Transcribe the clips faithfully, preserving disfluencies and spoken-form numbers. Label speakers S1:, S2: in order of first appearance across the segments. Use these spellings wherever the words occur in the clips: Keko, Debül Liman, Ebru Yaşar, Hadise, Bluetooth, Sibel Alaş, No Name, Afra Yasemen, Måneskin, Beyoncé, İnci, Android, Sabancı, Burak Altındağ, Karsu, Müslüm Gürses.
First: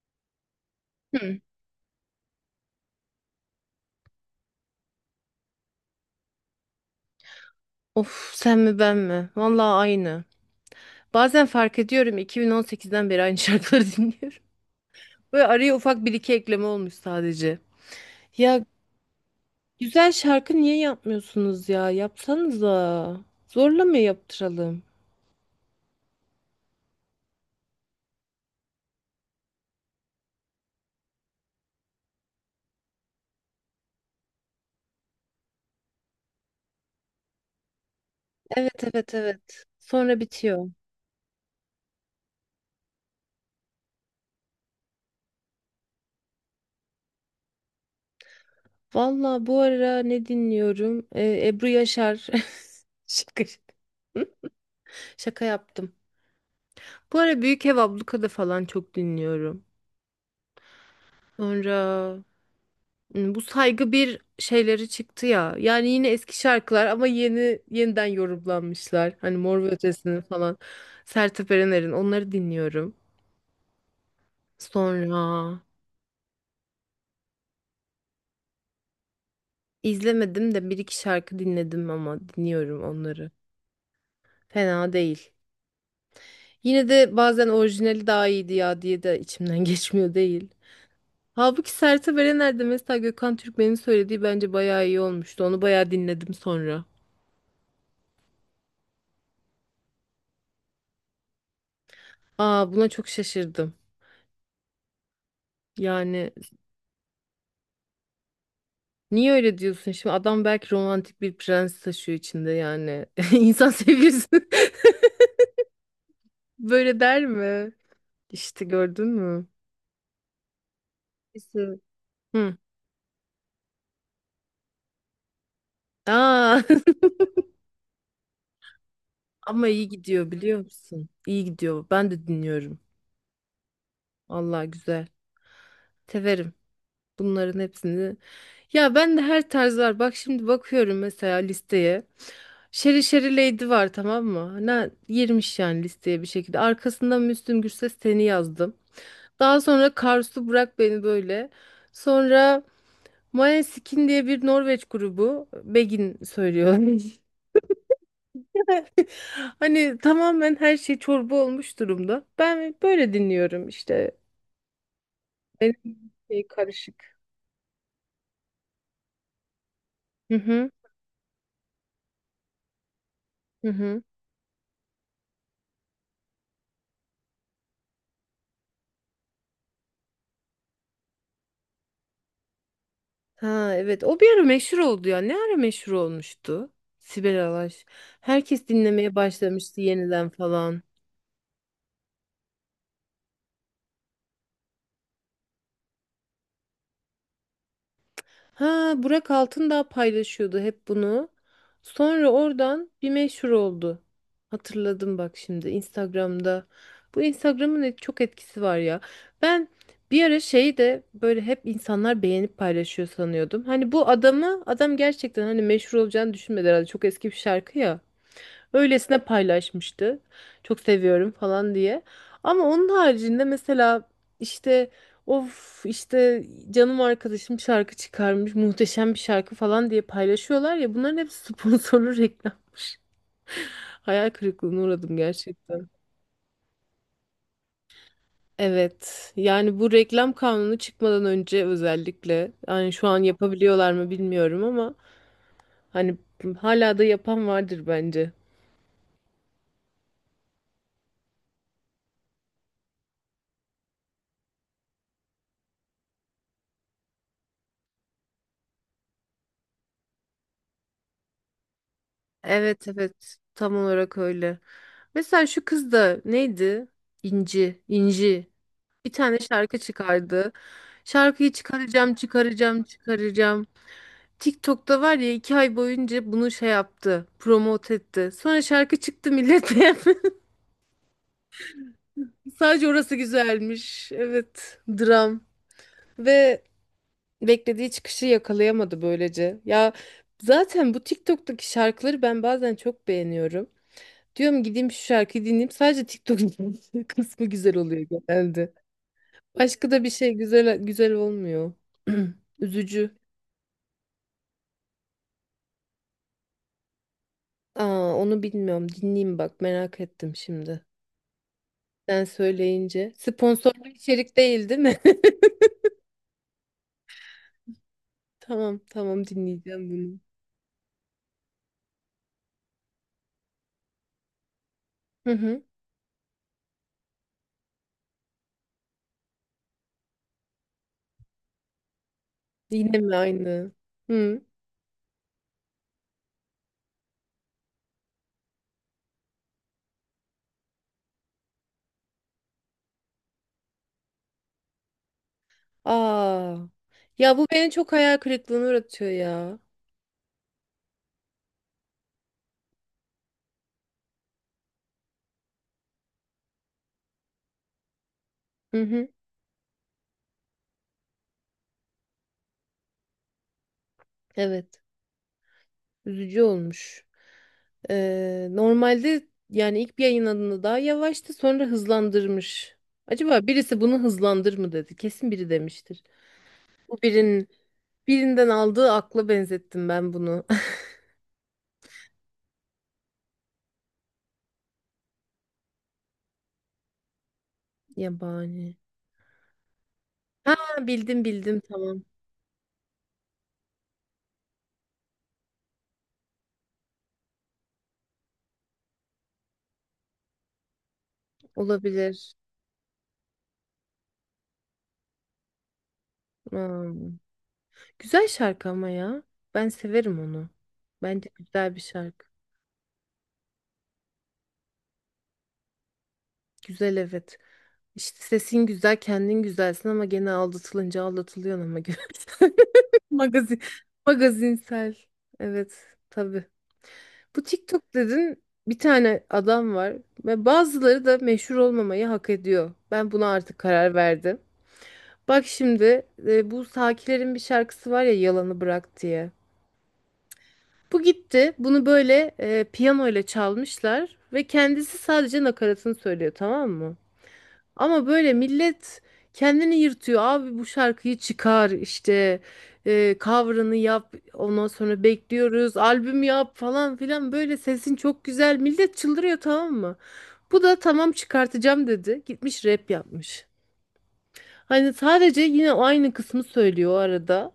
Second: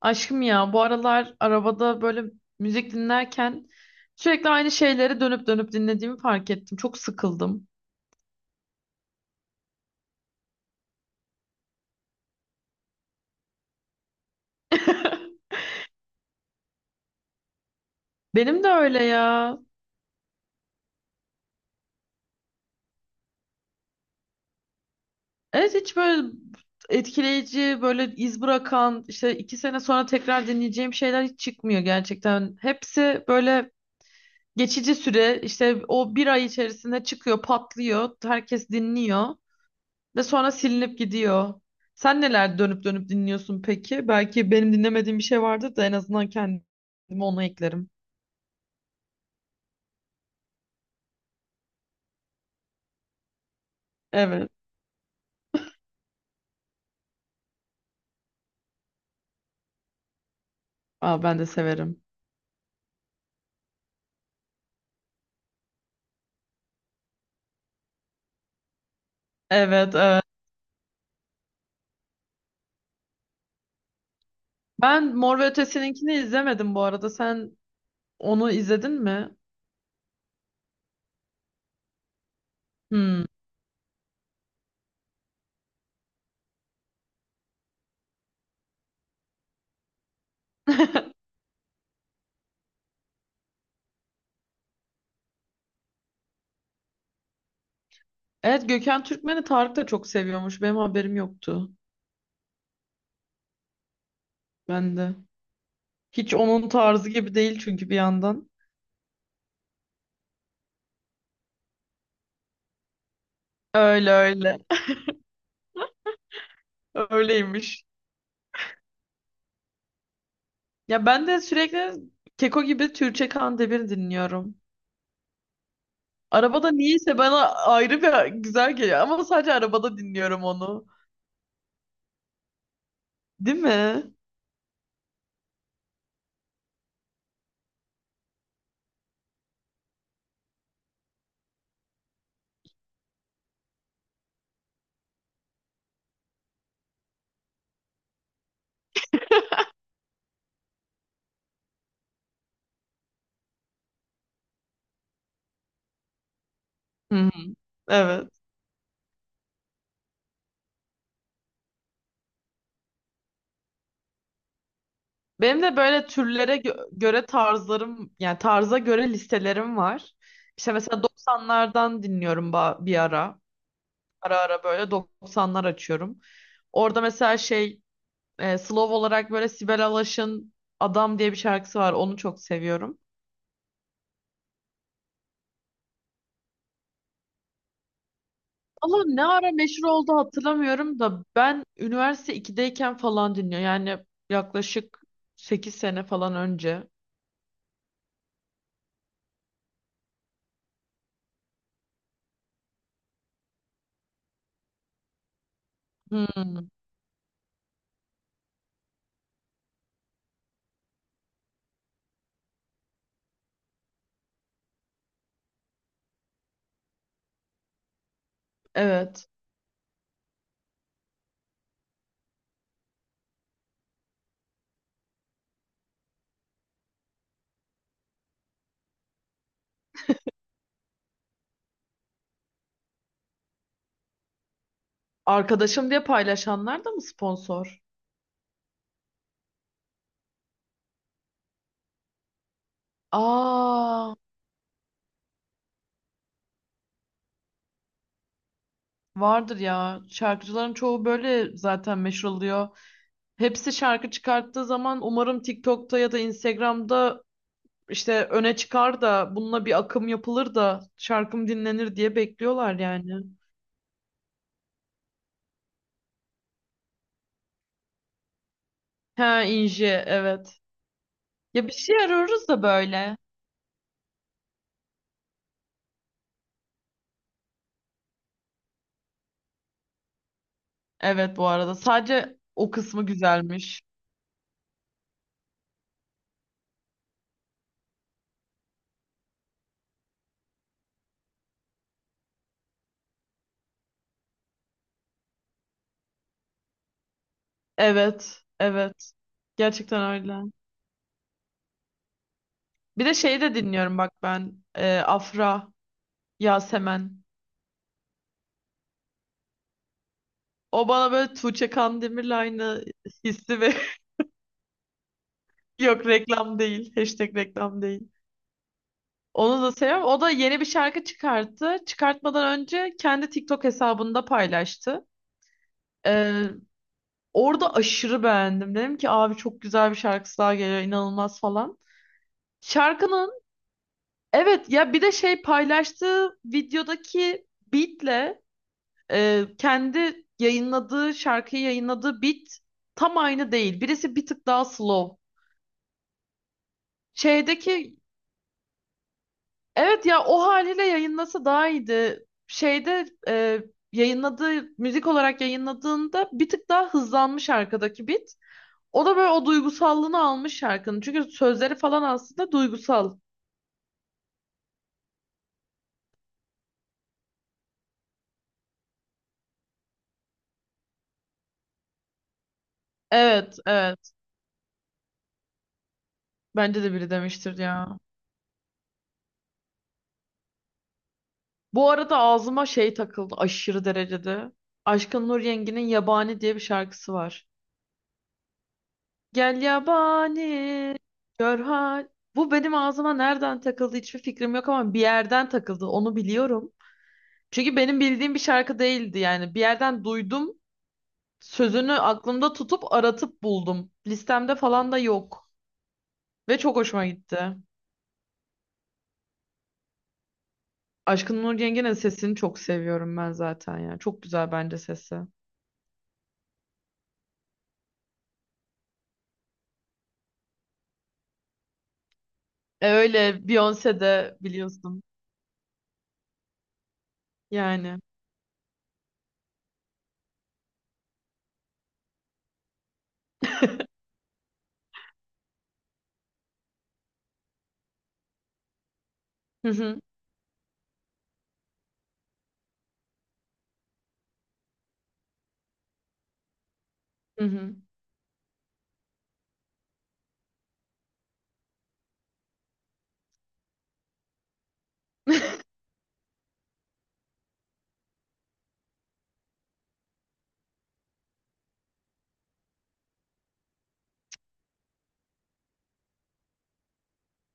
S1: Aşkım ya bu aralar arabada böyle müzik dinlerken sürekli aynı şeyleri dönüp dönüp dinlediğimi fark ettim. Çok sıkıldım.
S2: Of sen mi ben mi? Vallahi aynı. Bazen fark ediyorum iki bin on sekizden beri aynı şarkıları dinliyorum. Böyle araya ufak bir iki ekleme olmuş sadece. Ya
S1: Benim de öyle ya.
S2: güzel şarkı niye yapmıyorsunuz ya? Yapsanıza. Zorla mı yaptıralım?
S1: Evet, hiç böyle etkileyici, böyle iz bırakan, işte iki sene sonra tekrar dinleyeceğim şeyler hiç çıkmıyor gerçekten. Hepsi böyle geçici süre, işte o bir ay içerisinde çıkıyor, patlıyor, herkes
S2: Evet evet
S1: dinliyor.
S2: evet. Sonra
S1: Ve sonra
S2: bitiyor.
S1: silinip gidiyor. Sen neler dönüp dönüp dinliyorsun peki? Belki benim dinlemediğim bir şey vardır da en azından kendimi ona eklerim.
S2: Vallahi bu ara ne dinliyorum? Ee, Ebru Yaşar. Şaka, şaka.
S1: Evet.
S2: Şaka yaptım. Bu ara Büyük Ev Abluka'da falan çok dinliyorum.
S1: Aa, ben de severim.
S2: Sonra. Hmm, Bu saygı bir şeyleri çıktı ya. Yani yine eski şarkılar ama yeni yeniden yorumlanmışlar. Hani Mor ve
S1: Evet,
S2: Ötesi'nin
S1: evet.
S2: falan. Sertab Erener'in onları dinliyorum.
S1: Ben Mor ve
S2: Sonra
S1: Ötesi'ninkini izlemedim bu arada. Sen onu izledin mi?
S2: izlemedim de bir iki şarkı dinledim ama dinliyorum
S1: Hmm.
S2: onları. Fena değil. Yine de bazen orijinali daha iyiydi ya diye de içimden geçmiyor değil. Halbuki Sertab Erener'de mesela Gökhan Türkmen'in söylediği bence bayağı iyi olmuştu. Onu bayağı dinledim sonra.
S1: Evet, Gökhan Türkmen'i Tarık da çok seviyormuş. Benim haberim yoktu.
S2: Aa, buna çok şaşırdım.
S1: Ben de.
S2: Yani,
S1: Hiç onun tarzı gibi değil çünkü bir yandan.
S2: niye öyle diyorsun? Şimdi adam belki romantik bir prens taşıyor içinde yani. İnsan
S1: Öyle
S2: sevgilisi
S1: öyle.
S2: böyle der mi?
S1: Öyleymiş.
S2: İşte gördün mü?
S1: Ya ben de
S2: Neyse.
S1: sürekli
S2: Hı.
S1: Keko gibi Türkçe Kandemir dinliyorum.
S2: Aa.
S1: Arabada niyeyse bana ayrı bir güzel geliyor ama sadece
S2: Ama iyi
S1: arabada
S2: gidiyor
S1: dinliyorum
S2: biliyor
S1: onu.
S2: musun? İyi gidiyor. Ben de dinliyorum.
S1: Değil mi?
S2: Allah güzel. Severim. Bunların hepsini. Ya ben de her tarz var. Bak şimdi bakıyorum mesela listeye. Şeri Şeri Lady var tamam mı? Ne girmiş yani listeye bir şekilde. Arkasından Müslüm Gürses seni yazdım. Daha sonra Karsu Bırak Beni Böyle. Sonra Måneskin diye bir Norveç grubu. Begin söylüyor.
S1: Hı hı. Evet.
S2: Hani tamamen her şey çorba olmuş durumda. Ben böyle dinliyorum işte.
S1: Benim de böyle
S2: Benim şey
S1: türlere gö-
S2: karışık.
S1: göre tarzlarım, yani tarza göre listelerim var.
S2: Hı hı.
S1: İşte mesela doksanlardan dinliyorum ba- bir ara.
S2: Hı hı.
S1: Ara ara böyle doksanlar açıyorum. Orada mesela şey e, slow olarak böyle Sibel Alaş'ın Adam diye bir şarkısı var. Onu çok seviyorum.
S2: Ha evet, o bir ara meşhur oldu ya. Ne ara meşhur olmuştu? Sibel Alaş. Herkes
S1: Ama
S2: dinlemeye
S1: ne ara
S2: başlamıştı
S1: meşhur oldu
S2: yeniden falan.
S1: hatırlamıyorum da ben üniversite ikideyken falan dinliyorum. Yani yaklaşık sekiz sene falan önce.
S2: Ha, Burak Altındağ paylaşıyordu hep bunu. Sonra oradan bir meşhur oldu. Hatırladım bak şimdi Instagram'da.
S1: Hmm,
S2: Bu Instagram'ın et- çok etkisi var ya. Ben bir ara şeyi de böyle hep insanlar beğenip paylaşıyor sanıyordum. Hani bu adamı adam gerçekten hani meşhur olacağını düşünmedi herhalde. Çok eski bir şarkı ya. Öylesine
S1: evet.
S2: paylaşmıştı. Çok seviyorum falan diye. Ama onun haricinde mesela işte of işte canım arkadaşım şarkı çıkarmış muhteşem bir şarkı falan diye paylaşıyorlar ya, bunların hepsi sponsorlu reklam. Hayal kırıklığına uğradım gerçekten.
S1: Arkadaşım diye paylaşanlar da mı sponsor?
S2: Evet yani bu reklam kanunu çıkmadan önce özellikle, yani şu an yapabiliyorlar mı
S1: Aa,
S2: bilmiyorum ama hani hala da yapan vardır bence.
S1: vardır ya. Şarkıcıların çoğu böyle zaten meşhur oluyor. Hepsi şarkı çıkarttığı zaman umarım TikTok'ta ya da Instagram'da işte öne çıkar da bununla bir akım yapılır da şarkım dinlenir diye bekliyorlar
S2: Evet
S1: yani.
S2: evet, tam olarak öyle. Mesela şu kız da neydi? İnci, İnci. Bir tane
S1: Ha
S2: şarkı
S1: Inje,
S2: çıkardı.
S1: evet.
S2: Şarkıyı
S1: Ya bir şey
S2: çıkaracağım,
S1: arıyoruz da
S2: çıkaracağım,
S1: böyle.
S2: çıkaracağım. TikTok'ta var ya, iki ay boyunca bunu şey yaptı, promote etti. Sonra şarkı çıktı, millet beğenmedi.
S1: Evet, bu arada. Sadece o
S2: Sadece
S1: kısmı
S2: orası
S1: güzelmiş.
S2: güzelmiş. Evet, dram. Ve beklediği çıkışı yakalayamadı böylece. Ya zaten bu TikTok'taki şarkıları ben bazen çok beğeniyorum. Diyorum gideyim şu şarkıyı dinleyeyim. Sadece TikTok kısmı güzel oluyor
S1: Evet.
S2: genelde.
S1: Evet.
S2: Başka
S1: Gerçekten
S2: da bir şey
S1: öyle.
S2: güzel güzel olmuyor.
S1: Bir de
S2: Üzücü.
S1: şeyi de dinliyorum bak ben. Ee, Afra, Yasemen.
S2: Aa, onu bilmiyorum. Dinleyeyim bak, merak ettim şimdi.
S1: O bana böyle Tuğçe
S2: Sen
S1: Kandemir'le aynı
S2: söyleyince.
S1: hissi ve
S2: Sponsorlu içerik değil değil mi?
S1: yok, reklam değil. Hashtag reklam değil.
S2: Tamam tamam,
S1: Onu da
S2: dinleyeceğim
S1: seviyorum.
S2: bunu.
S1: O da yeni bir şarkı çıkarttı. Çıkartmadan önce kendi TikTok hesabında paylaştı.
S2: Hı hı.
S1: Ee, orada aşırı beğendim. Dedim ki abi çok güzel bir şarkısı daha geliyor inanılmaz falan.
S2: Yine mi
S1: Şarkının,
S2: aynı? Hı.
S1: evet ya, bir de şey, paylaştığı videodaki beatle, e, kendi yayınladığı şarkıyı yayınladığı beat tam aynı değil. Birisi bir tık daha slow.
S2: Aa. Ya bu beni çok
S1: Şeydeki,
S2: hayal kırıklığına uğratıyor ya.
S1: evet ya, o haliyle yayınlasa daha iyiydi. Şeyde, e, yayınladığı müzik olarak yayınladığında bir tık daha hızlanmış arkadaki beat.
S2: Hı
S1: O
S2: hı.
S1: da böyle o duygusallığını almış şarkının. Çünkü sözleri falan aslında duygusal.
S2: Evet. Üzücü olmuş. Ee, normalde yani ilk bir yayınladığında daha yavaştı, sonra hızlandırmış. Acaba
S1: Evet,
S2: birisi bunu
S1: evet.
S2: hızlandır mı dedi? Kesin biri demiştir.
S1: Bence de
S2: Bu
S1: biri
S2: birinin
S1: demiştir ya.
S2: birinden aldığı akla benzettim ben bunu.
S1: Bu arada ağzıma şey takıldı aşırı derecede. Aşkın Nur Yengi'nin Yabani diye bir şarkısı var.
S2: Yabani.
S1: Gel
S2: Ha,
S1: yabani
S2: bildim
S1: gör
S2: bildim tamam.
S1: hal. Bu benim ağzıma nereden takıldı hiçbir fikrim yok ama bir yerden takıldı onu biliyorum. Çünkü benim bildiğim bir şarkı değildi yani. Bir yerden duydum, sözünü
S2: Olabilir.
S1: aklımda tutup aratıp buldum. Listemde falan da yok. Ve çok hoşuma
S2: Hmm.
S1: gitti.
S2: Güzel şarkı ama ya. Ben severim onu. Bence
S1: Aşkın Nur
S2: güzel bir
S1: Yengi'nin
S2: şarkı.
S1: sesini çok seviyorum ben zaten ya. Çok güzel bence sesi.
S2: Güzel evet. İşte sesin güzel, kendin güzelsin ama gene aldatılınca aldatılıyorsun ama güzel.
S1: E öyle
S2: Magazin,
S1: Beyoncé de
S2: magazinsel.
S1: biliyorsun.
S2: Evet, tabii. Bu TikTok
S1: Yani.
S2: dedin, bir tane adam var ve bazıları da meşhur olmamayı hak ediyor. Ben buna artık karar verdim. Bak şimdi e, bu Sakiler'in bir şarkısı var ya, Yalanı Bırak diye.
S1: Hı hı.
S2: Bu gitti. Bunu böyle e, piyano ile çalmışlar ve kendisi sadece nakaratını söylüyor tamam mı?
S1: Hı hı.
S2: Ama böyle millet kendini yırtıyor. Abi bu şarkıyı çıkar işte, e, cover'ını yap, ondan sonra bekliyoruz, albüm yap falan filan, böyle sesin çok güzel, millet çıldırıyor tamam mı? Bu da tamam çıkartacağım dedi, gitmiş rap yapmış. Hani sadece yine o aynı kısmı söylüyor o arada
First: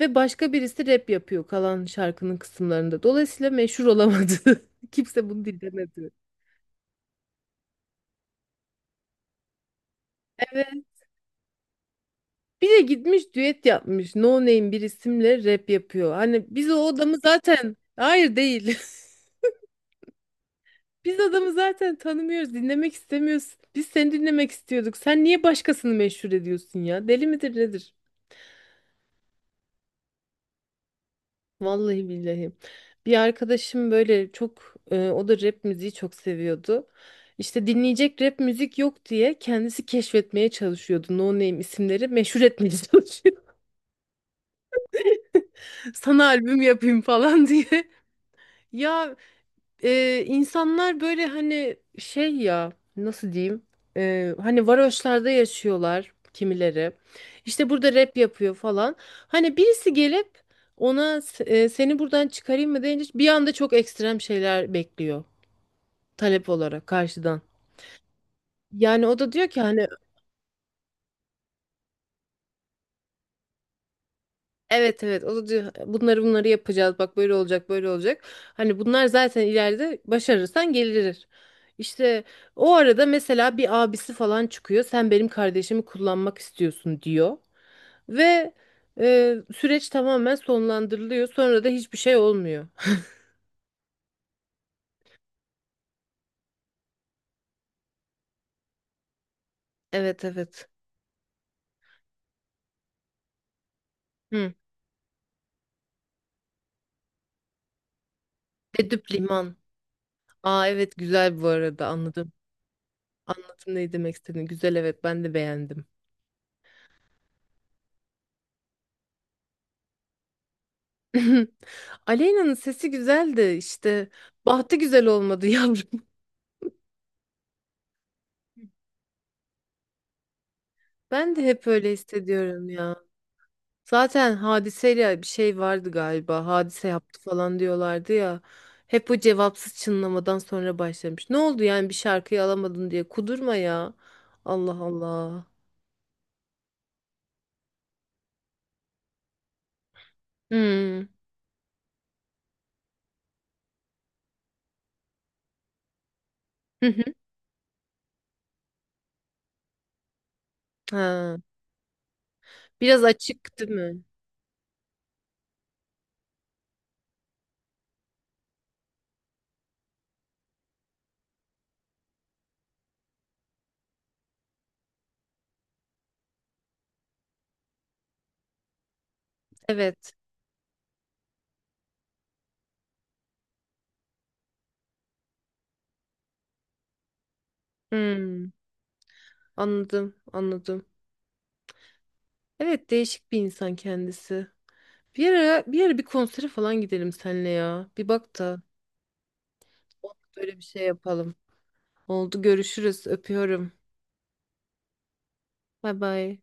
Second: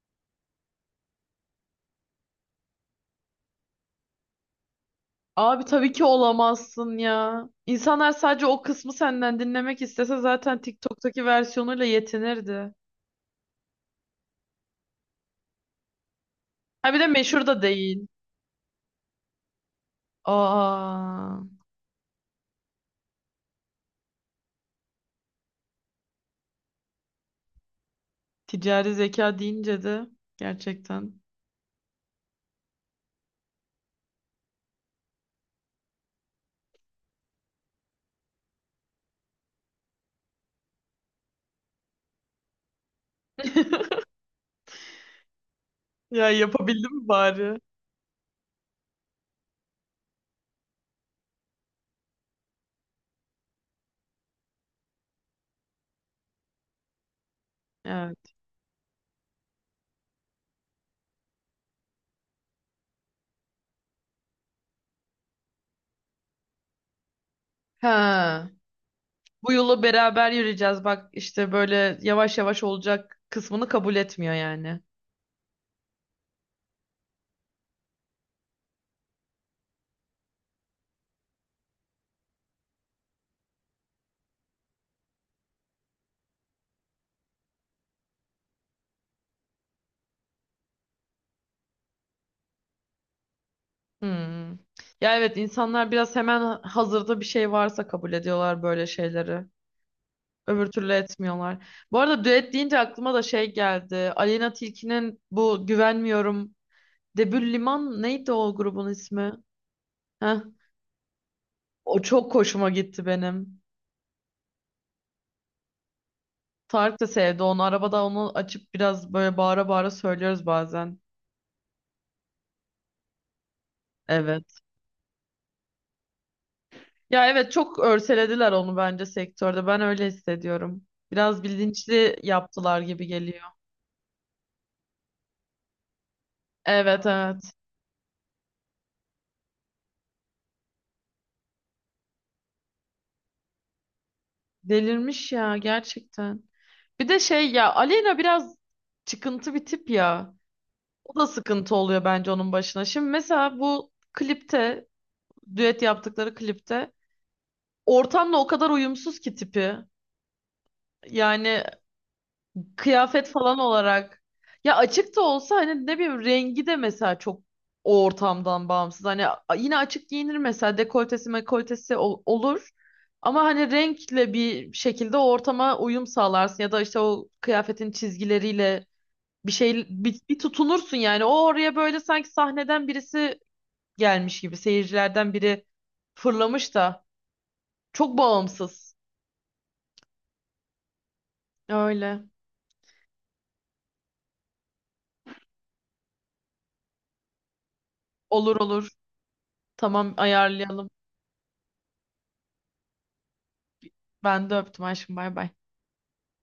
S2: ve başka birisi rap yapıyor kalan şarkının kısımlarında. Dolayısıyla meşhur olamadı. Kimse bunu
S1: Abi tabii ki
S2: dinlemedi.
S1: olamazsın ya. İnsanlar sadece o kısmı senden dinlemek istese zaten
S2: Evet.
S1: TikTok'taki versiyonuyla
S2: Bir
S1: yetinirdi.
S2: de gitmiş düet yapmış. No Name bir isimle rap yapıyor. Hani biz o
S1: Ha bir de
S2: adamı
S1: meşhur da
S2: zaten,
S1: değil.
S2: hayır değil. Biz
S1: Aa,
S2: adamı zaten tanımıyoruz, dinlemek istemiyoruz. Biz seni dinlemek istiyorduk. Sen niye başkasını meşhur ediyorsun ya? Deli midir nedir?
S1: ticari zeka deyince de gerçekten.
S2: Vallahi billahi. Bir arkadaşım böyle çok e, o da rap müziği çok seviyordu. İşte dinleyecek rap müzik yok diye kendisi keşfetmeye çalışıyordu. No Name isimleri meşhur etmeye çalışıyordu. Sana
S1: Ya
S2: albüm
S1: yapabildim
S2: yapayım
S1: mi
S2: falan
S1: bari?
S2: diye. Ya e, insanlar böyle hani şey ya nasıl diyeyim. E, hani varoşlarda yaşıyorlar kimileri, işte burada rap
S1: Evet.
S2: yapıyor falan, hani birisi gelip ona s- e, seni buradan çıkarayım mı deyince bir anda çok ekstrem şeyler bekliyor talep olarak karşıdan.
S1: Ha.
S2: Yani o da diyor
S1: Bu
S2: ki
S1: yolu
S2: hani.
S1: beraber yürüyeceğiz. Bak işte böyle yavaş yavaş olacak kısmını kabul etmiyor yani.
S2: Evet evet, o da diyor bunları bunları yapacağız, bak böyle olacak böyle olacak. Hani bunlar zaten ileride başarırsan gelir. İşte o arada mesela bir abisi falan çıkıyor, sen benim kardeşimi kullanmak istiyorsun diyor. Ve e, süreç tamamen sonlandırılıyor, sonra da hiçbir şey olmuyor.
S1: Hmm. Ya evet, insanlar biraz hemen hazırda bir şey varsa kabul ediyorlar böyle şeyleri.
S2: Evet
S1: Öbür
S2: evet.
S1: türlü etmiyorlar. Bu arada düet deyince aklıma da şey geldi.
S2: Hı.
S1: Aleyna Tilki'nin bu Güvenmiyorum. Debül Liman, neydi o grubun
S2: Edüp
S1: ismi?
S2: liman.
S1: Heh.
S2: Aa evet, güzel bu arada,
S1: O
S2: anladım.
S1: çok hoşuma gitti benim.
S2: Anladım ne demek istediğini. Güzel evet, ben de beğendim.
S1: Tarık da sevdi onu. Arabada onu açıp biraz böyle bağıra bağıra söylüyoruz bazen.
S2: Aleyna'nın sesi güzeldi işte.
S1: Evet.
S2: Bahtı güzel olmadı yavrum.
S1: Ya evet, çok örselediler onu bence sektörde. Ben öyle hissediyorum.
S2: Ben de
S1: Biraz
S2: hep öyle
S1: bilinçli
S2: hissediyorum
S1: yaptılar
S2: ya.
S1: gibi geliyor.
S2: Zaten hadiseyle bir şey vardı galiba. Hadise
S1: Evet,
S2: yaptı
S1: evet.
S2: falan diyorlardı ya. Hep o cevapsız çınlamadan sonra başlamış. Ne oldu yani, bir şarkıyı alamadın diye kudurma ya. Allah
S1: Delirmiş
S2: Allah.
S1: ya gerçekten. Bir de şey ya, Aleyna biraz çıkıntı bir tip ya.
S2: Hmm.
S1: O da sıkıntı oluyor bence onun başına. Şimdi mesela bu klipte, düet yaptıkları
S2: Hı
S1: klipte,
S2: hı.
S1: ortamla o kadar uyumsuz ki tipi.
S2: Ha.
S1: Yani
S2: Biraz
S1: kıyafet
S2: açık
S1: falan
S2: değil mi?
S1: olarak. Ya açık da olsa hani ne bileyim rengi de mesela çok o ortamdan bağımsız. Hani a- yine açık giyinir mesela, dekoltesi mekoltesi ol- olur. Ama hani renkle bir şekilde o ortama uyum sağlarsın ya da işte o kıyafetin çizgileriyle bir şey
S2: Evet.
S1: bir, bir tutunursun yani. O oraya böyle sanki sahneden birisi gelmiş gibi, seyircilerden biri fırlamış da, çok
S2: Hmm.
S1: bağımsız.
S2: Anladım, anladım.
S1: Öyle.
S2: Evet, değişik bir insan kendisi. Bir ara, bir ara bir konsere falan gidelim seninle ya. Bir bak
S1: Olur
S2: da
S1: olur. Tamam,
S2: böyle bir şey
S1: ayarlayalım.
S2: yapalım. Oldu, görüşürüz. Öpüyorum.
S1: Ben de öptüm aşkım, bay bay.
S2: Bay bay.